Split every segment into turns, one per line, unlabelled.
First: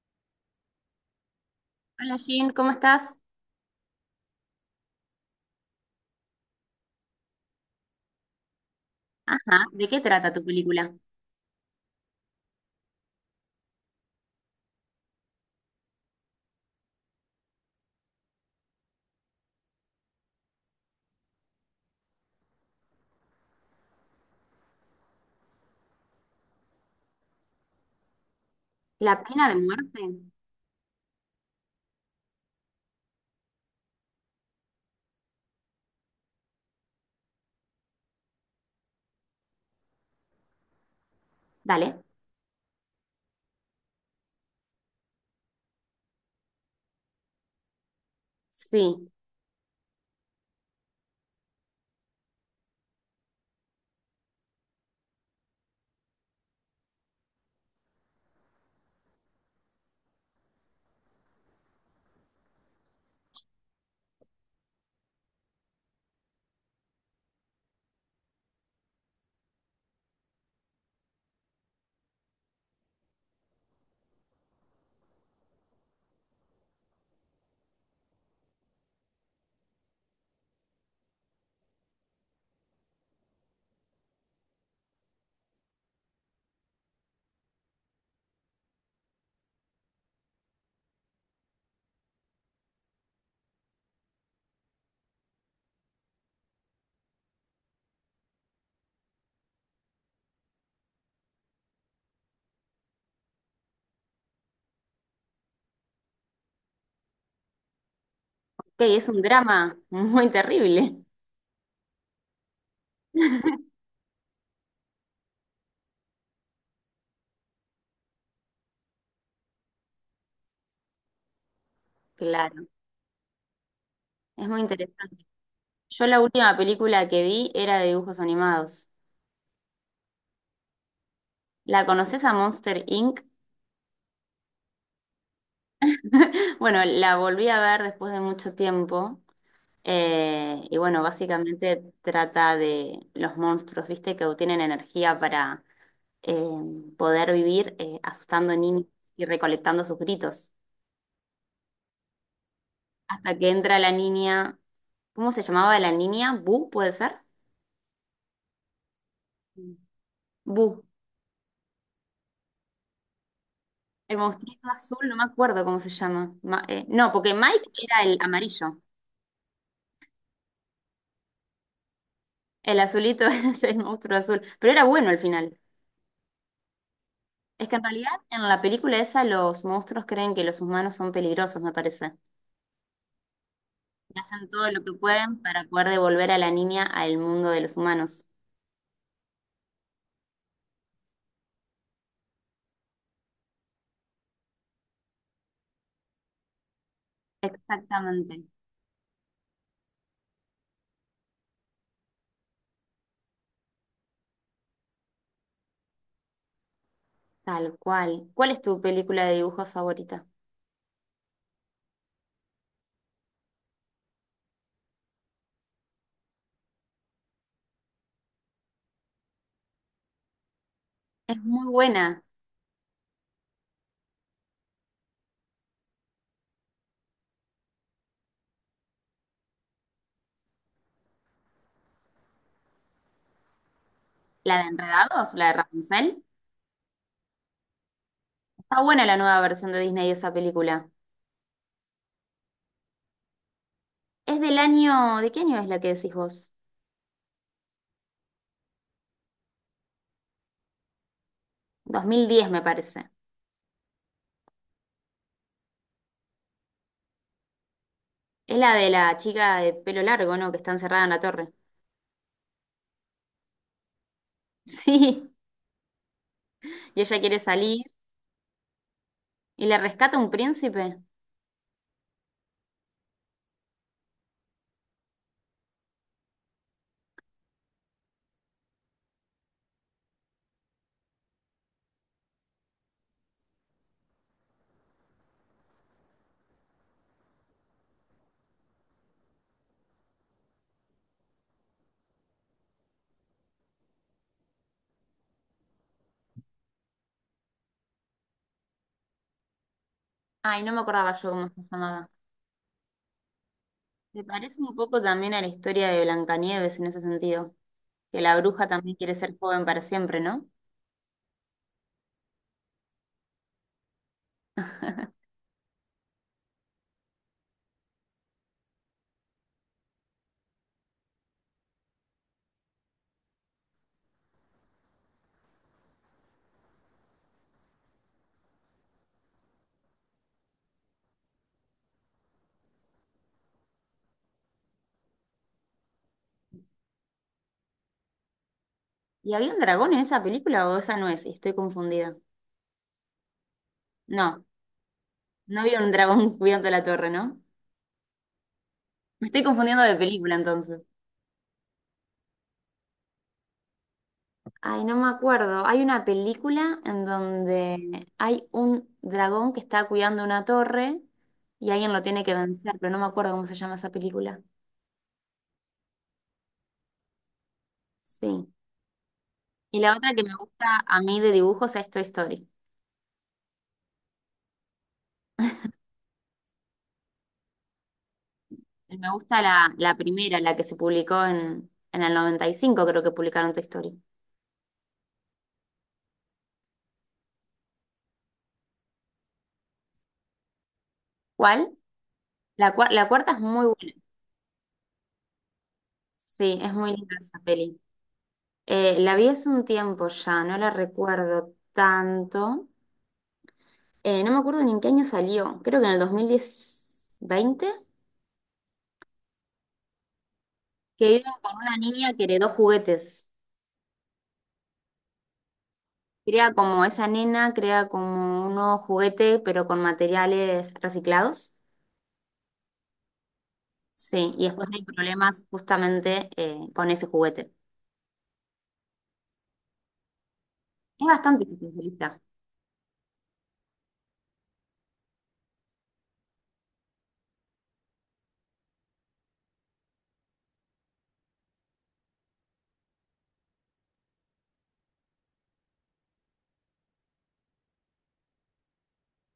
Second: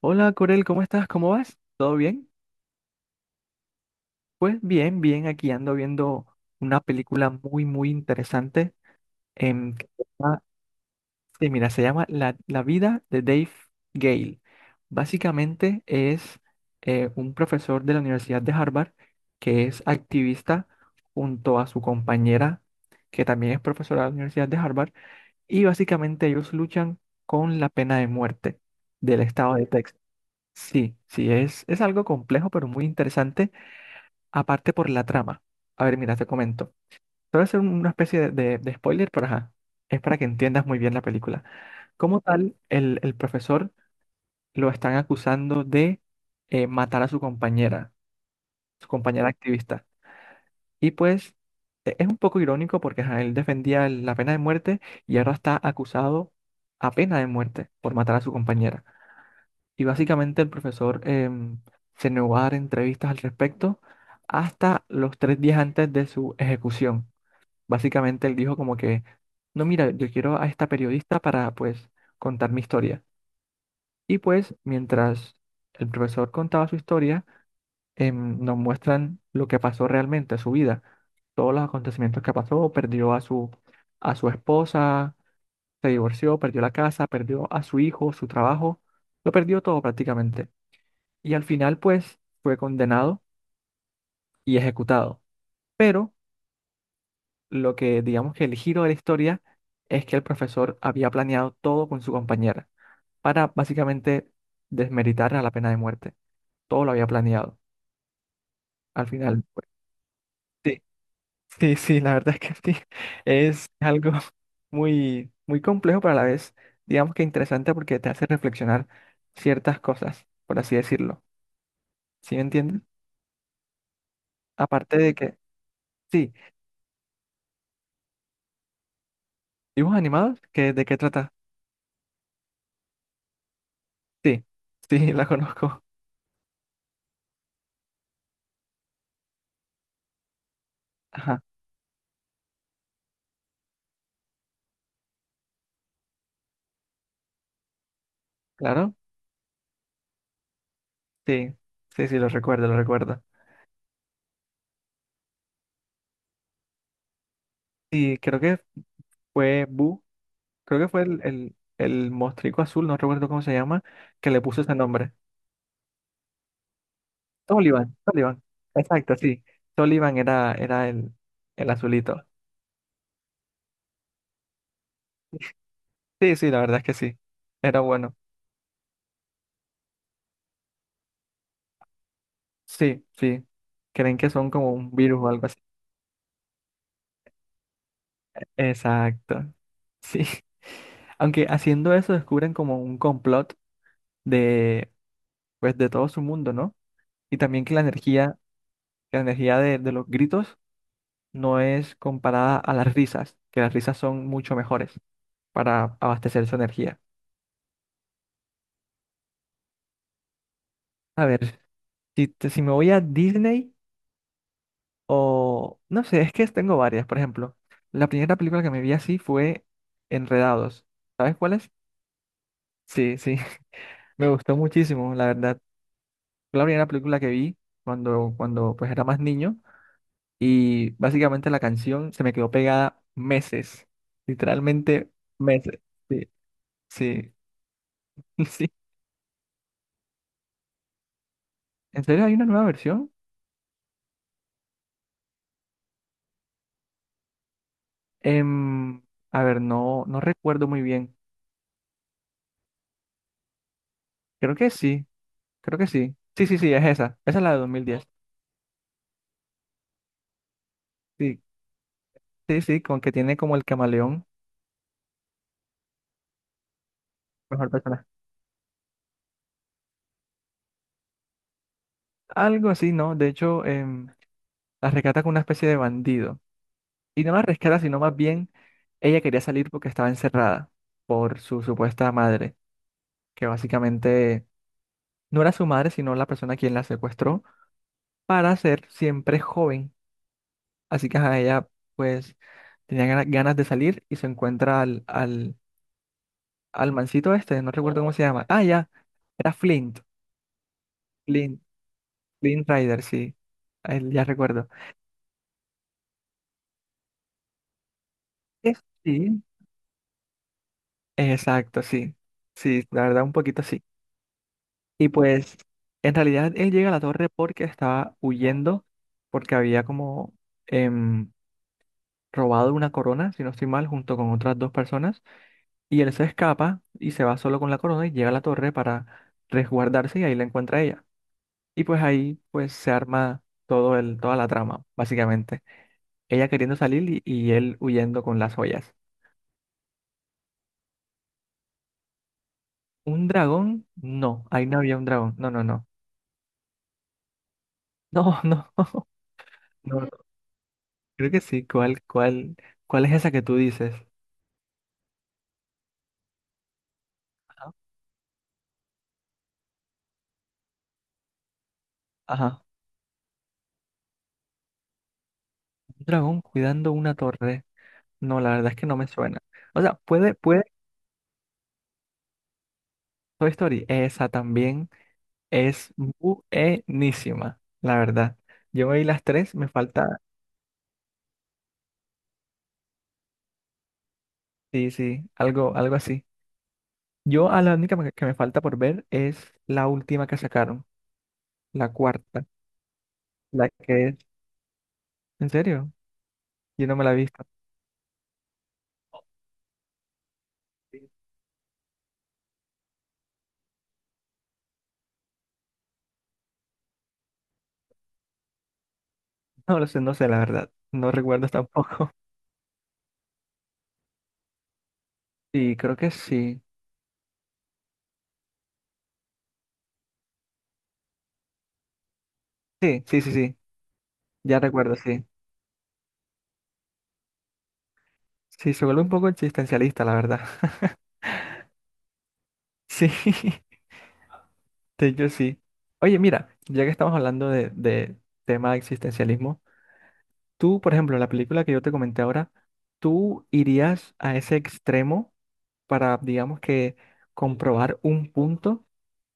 Hola Corel, ¿cómo estás? ¿Cómo vas? ¿Todo
Hola
bien?
Jean, ¿cómo estás?
Pues bien, bien, aquí ando viendo una película muy, muy interesante.
Ajá,
em,
¿de
que
qué
se
trata tu
llama-
película?
sí, mira, se llama La vida de Dave Gale. Básicamente es un profesor de la Universidad de Harvard que es activista junto a su compañera, que también es profesora de la Universidad de Harvard, y básicamente ellos luchan con la pena de muerte del
¿La pena
estado
de
de Texas.
muerte?
Sí, sí, es algo complejo, pero muy interesante, aparte por la trama. A ver, mira, te comento. Te voy a hacer una especie de spoiler, pero ajá, es para que entiendas muy bien la película.
Dale.
Como tal, el profesor lo están acusando de matar a su
Sí,
compañera activista. Y pues es un poco irónico porque ajá, él defendía la pena de muerte y ahora está acusado a pena de muerte por matar a su compañera. Y básicamente el profesor se negó a dar entrevistas al respecto hasta los 3 días antes de su ejecución. Básicamente él dijo como que: no, mira, yo quiero a esta periodista para, pues, contar mi historia. Y pues mientras el profesor contaba su historia, nos muestran lo que pasó realmente, su vida, todos los acontecimientos que pasó, perdió a su esposa, se divorció, perdió la casa, perdió a su hijo, su trabajo, lo perdió todo prácticamente. Y al final, pues, fue condenado y ejecutado. Pero lo que digamos que el giro de la historia es que el profesor había planeado todo con su compañera para básicamente desmeritar a la pena de muerte. Todo lo había planeado.
que
Al
es un
final, pues,
drama muy
sí.
terrible.
Sí, sí, la verdad es que sí. Es algo muy, muy complejo, pero a la vez, digamos que interesante porque te hace reflexionar ciertas cosas, por así decirlo. ¿Sí me
Claro,
entiendes?
es muy
Aparte de
interesante.
que,
Yo la
sí,
última película que vi era de dibujos animados.
dibujos animados. ¿De qué trata?
¿La conoces a Monster Inc?
Sí, sí, la conozco.
Bueno, la volví a ver después de mucho tiempo. Y bueno,
Ajá,
básicamente trata de los monstruos, ¿viste? Que obtienen energía para eh, poder vivir asustando niños
claro.
y recolectando sus gritos.
Sí, sí, sí, lo recuerdo, lo recuerdo.
Hasta que entra la niña, ¿cómo se llamaba la niña? ¿Bu, puede ser?
Sí, creo que fue Bu, creo
Bu,
que fue el mostrico azul, no recuerdo cómo se llama,
el
que le puso
monstruito
ese
azul,
nombre.
no me acuerdo cómo se llama. No, porque Mike
Sullivan,
era el
Sullivan.
amarillo,
Exacto, sí. Sullivan era el azulito.
el azulito es el monstruo azul, pero era bueno al final.
Sí, sí, la verdad es que sí.
Es que
Era
en realidad
bueno.
en la película esa los monstruos creen que los humanos son peligrosos, me parece.
Sí, sí. Creen
Y
que
hacen
son
todo
como
lo
un
que
virus o
pueden
algo así.
para poder devolver a la niña al mundo de los humanos.
Exacto. Sí. Aunque haciendo eso descubren como un complot de, pues, de todo su mundo, ¿no? Y también que la
Exactamente,
energía, que la energía de los gritos no es comparada a las risas, que las risas son mucho mejores para abastecer su energía.
tal cual. ¿Cuál es tu película de dibujos favorita?
A ver, si me voy a Disney. No sé, es que tengo varias. Por ejemplo, la primera película que me vi así fue Enredados. ¿Sabes
Es
cuál
muy
es?
buena.
Sí, sí, me gustó muchísimo, la verdad. Fue la primera película que vi cuando pues era más niño y básicamente la canción se me quedó pegada meses,
La de
literalmente
Enredados, la de
meses.
Rapunzel.
Sí, sí.
Está buena la nueva versión de Disney de esa película.
¿En serio hay una nueva versión?
Es del año, ¿de qué año es la que decís vos?
Em, a ver, no recuerdo muy bien.
2010 me parece.
Creo que sí, creo que sí. Sí, sí, sí, es esa. Esa es la de 2010.
Es la de la chica de pelo largo, ¿no? Que está encerrada en la
Sí,
torre.
sí, sí, con que tiene como el camaleón,
Sí, y ella quiere
mejor
salir
persona.
y le rescata un príncipe.
Algo así, ¿no? De hecho, la rescata con una especie de bandido. Y no la rescata, sino más bien ella quería salir porque estaba encerrada por su supuesta madre, que básicamente no era su madre, sino la persona quien la secuestró para ser siempre joven. Así que ajá, ella pues tenía ganas de salir y se encuentra al mancito este, no recuerdo cómo se llama. Ah, ya, era Flint,
Ay, no me acordaba yo cómo
Flint,
se llamaba.
Flint Rider, sí, a él
Me
ya
parece
recuerdo.
un poco también a la historia de Blancanieves en ese sentido, que la bruja también quiere ser
Sí.
joven para siempre, ¿no?
Exacto, sí, sí, la verdad un poquito sí. Y pues en realidad él llega a la torre porque estaba huyendo, porque había como em, robado una corona, si no estoy mal, junto con otras dos personas. Y él se escapa y se va solo con la corona y llega a la torre para resguardarse y ahí la encuentra ella. Y pues ahí, pues, se arma todo el, toda la trama, básicamente. Ella queriendo salir y, él huyendo con las joyas.
¿Y había un dragón en esa película o esa no es? Estoy confundida.
¿Un dragón? No,
No,
ahí no había un dragón. No,
no
no,
había
no.
un dragón cuidando la torre, ¿no?
No, no,
Me estoy confundiendo de
no. No.
película entonces.
Creo que sí. ¿Cuál es esa que tú dices?
Ay, no me acuerdo. Hay una película en
Ajá.
donde hay un dragón que está cuidando una torre y alguien lo tiene que
Ajá.
vencer, pero no me acuerdo cómo se llama esa película.
Un dragón cuidando una torre. No,
Sí.
la verdad es que no me suena.
Y
O
la
sea,
otra que me
puede, puede.
gusta a mí de dibujos es Toy Story.
Toy Story, esa también. Es buenísima, la verdad. Yo me vi
Me
las
gusta
tres, me
la
falta,
primera, la que se publicó en el 95, creo que publicaron Toy Story.
sí, sí, algo, algo así. Yo a la única que me falta por ver es la última que sacaron,
¿Cuál?
la cuarta,
La cuarta es muy
la
buena.
que es, ¿en serio?
Sí, es
Yo no
muy
me la
linda
he
esa
visto.
peli. La vi hace un tiempo ya, no la recuerdo tanto. No me acuerdo ni en qué año salió, creo que en el 2020
No lo sé, no sé, la verdad. No
que iban
recuerdo
con una
tampoco.
niña que heredó juguetes.
Sí, creo que
Crea
sí.
como esa nena, crea como un nuevo juguete, pero con materiales reciclados.
Sí, sí, sí, sí.
Sí, y
Ya
después hay
recuerdo, sí.
problemas justamente con ese juguete.
Sí, se vuelve un poco existencialista, la verdad.
Es bastante existencialista.
Sí, de hecho sí. Oye, mira, ya que estamos hablando de tema de existencialismo, tú, por ejemplo, la película que yo te comenté ahora, ¿tú irías a ese extremo para, digamos que, comprobar un punto?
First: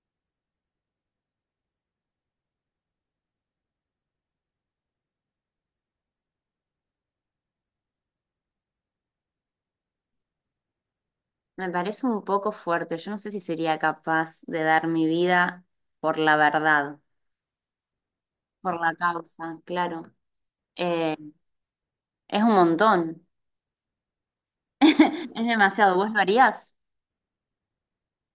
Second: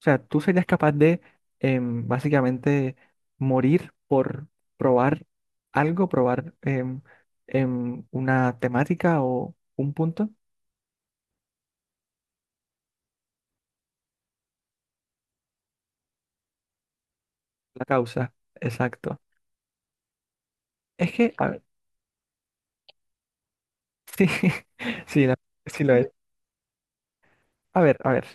O sea, ¿tú serías capaz de básicamente morir por probar algo, probar una temática o un punto?
Me parece un poco fuerte. Yo no sé si sería capaz de dar mi vida por la verdad,
La causa,
por la
exacto.
causa, claro.
Es
Eh,
que, a ver,
es un montón.
sí, sí,
Es
sí lo
demasiado.
es.
¿Vos lo harías?
A ver, a ver.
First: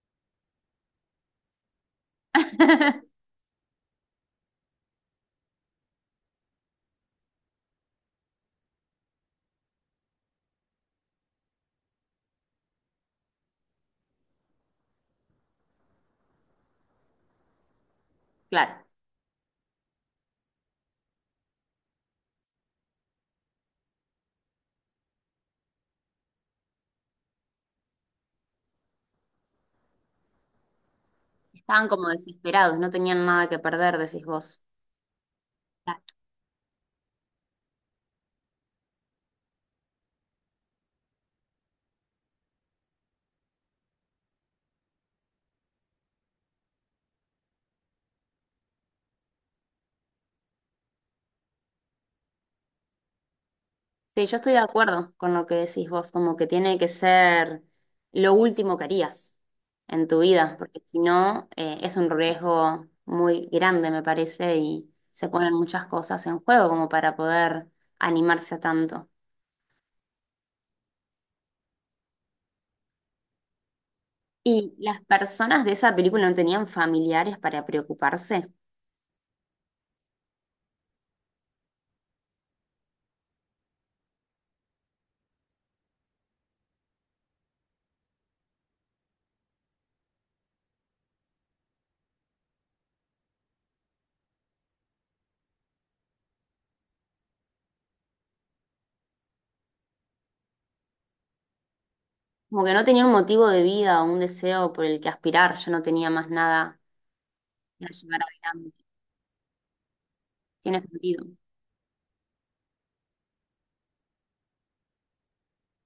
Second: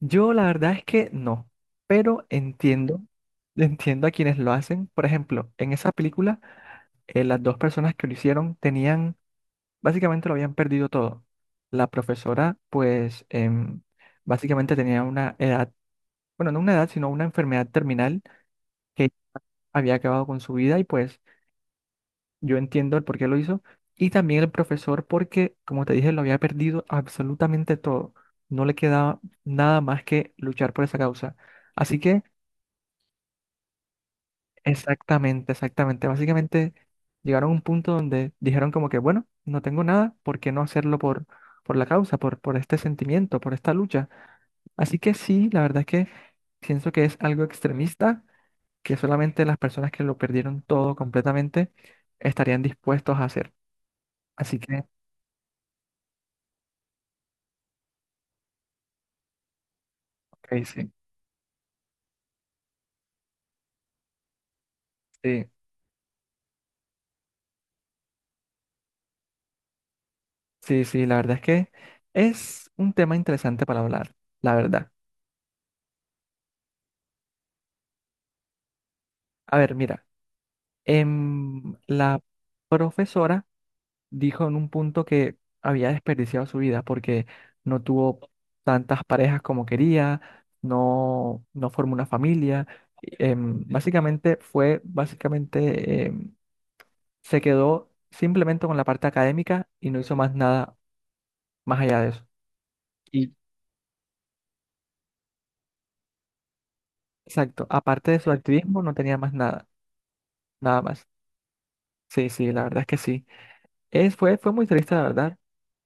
Yo la verdad es que no, pero entiendo, entiendo a quienes lo hacen. Por ejemplo, en esa película, las dos personas que lo hicieron tenían, básicamente, lo habían perdido todo. La profesora, pues, básicamente tenía una edad, bueno, no una edad, sino una enfermedad terminal
Claro,
que había acabado con su vida, y pues yo entiendo el por qué lo hizo. Y también el profesor porque, como te dije, lo había perdido absolutamente todo. No le quedaba nada más que luchar por esa causa.
estaban
Así
como
que.
desesperados, no tenían nada que perder, decís vos.
Exactamente,
Claro.
exactamente. Básicamente llegaron a un punto donde dijeron como que, bueno, no tengo nada, ¿por qué no hacerlo por, la causa, por este sentimiento, por esta lucha? Así que sí, la verdad es que pienso que es algo extremista, que solamente las personas que lo perdieron todo completamente estarían dispuestos a hacer.
Sí, yo estoy
Así
de
que,
acuerdo con lo que decís vos, como que tiene que ser lo último que harías en tu vida,
ok,
porque
sí,
si no, es un riesgo muy grande, me parece, y se
sí,
ponen muchas cosas en juego como para poder animarse a tanto.
sí, sí, la verdad es que es un tema interesante para hablar, la
Y
verdad.
las personas de esa película no tenían familiares para preocuparse,
A ver, mira, la profesora dijo en un punto que había desperdiciado su vida porque no tuvo tantas parejas como quería, no, no formó una familia. Básicamente se quedó simplemente con la parte académica y no hizo más nada más allá de eso.
como que no tenía un
Y
motivo de vida o un deseo por el que aspirar, ya no tenía más nada
exacto,
que
aparte de
llevar
su activismo
adelante.
no tenía más nada,
Tiene
nada más.
sentido.
Sí, sí, la verdad es que sí. Fue muy triste, la verdad,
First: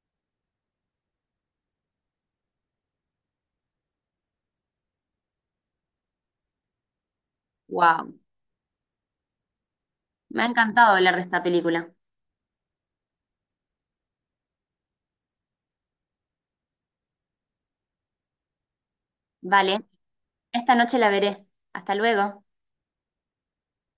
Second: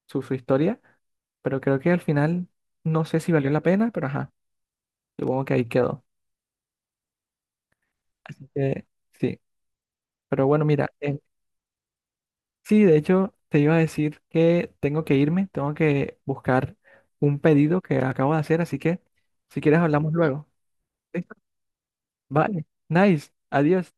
su historia, pero creo que al final no sé si valió la pena, pero ajá, supongo que ahí quedó.
Wow.
Así que sí,
Me ha
pero bueno, mira,
encantado hablar de esta película.
sí, de hecho te iba a decir que tengo que irme, tengo que buscar un pedido que acabo de hacer, así que si quieres
Vale,
hablamos luego.
esta noche la
¿Listo?
veré. Hasta luego.
Vale, nice, adiós.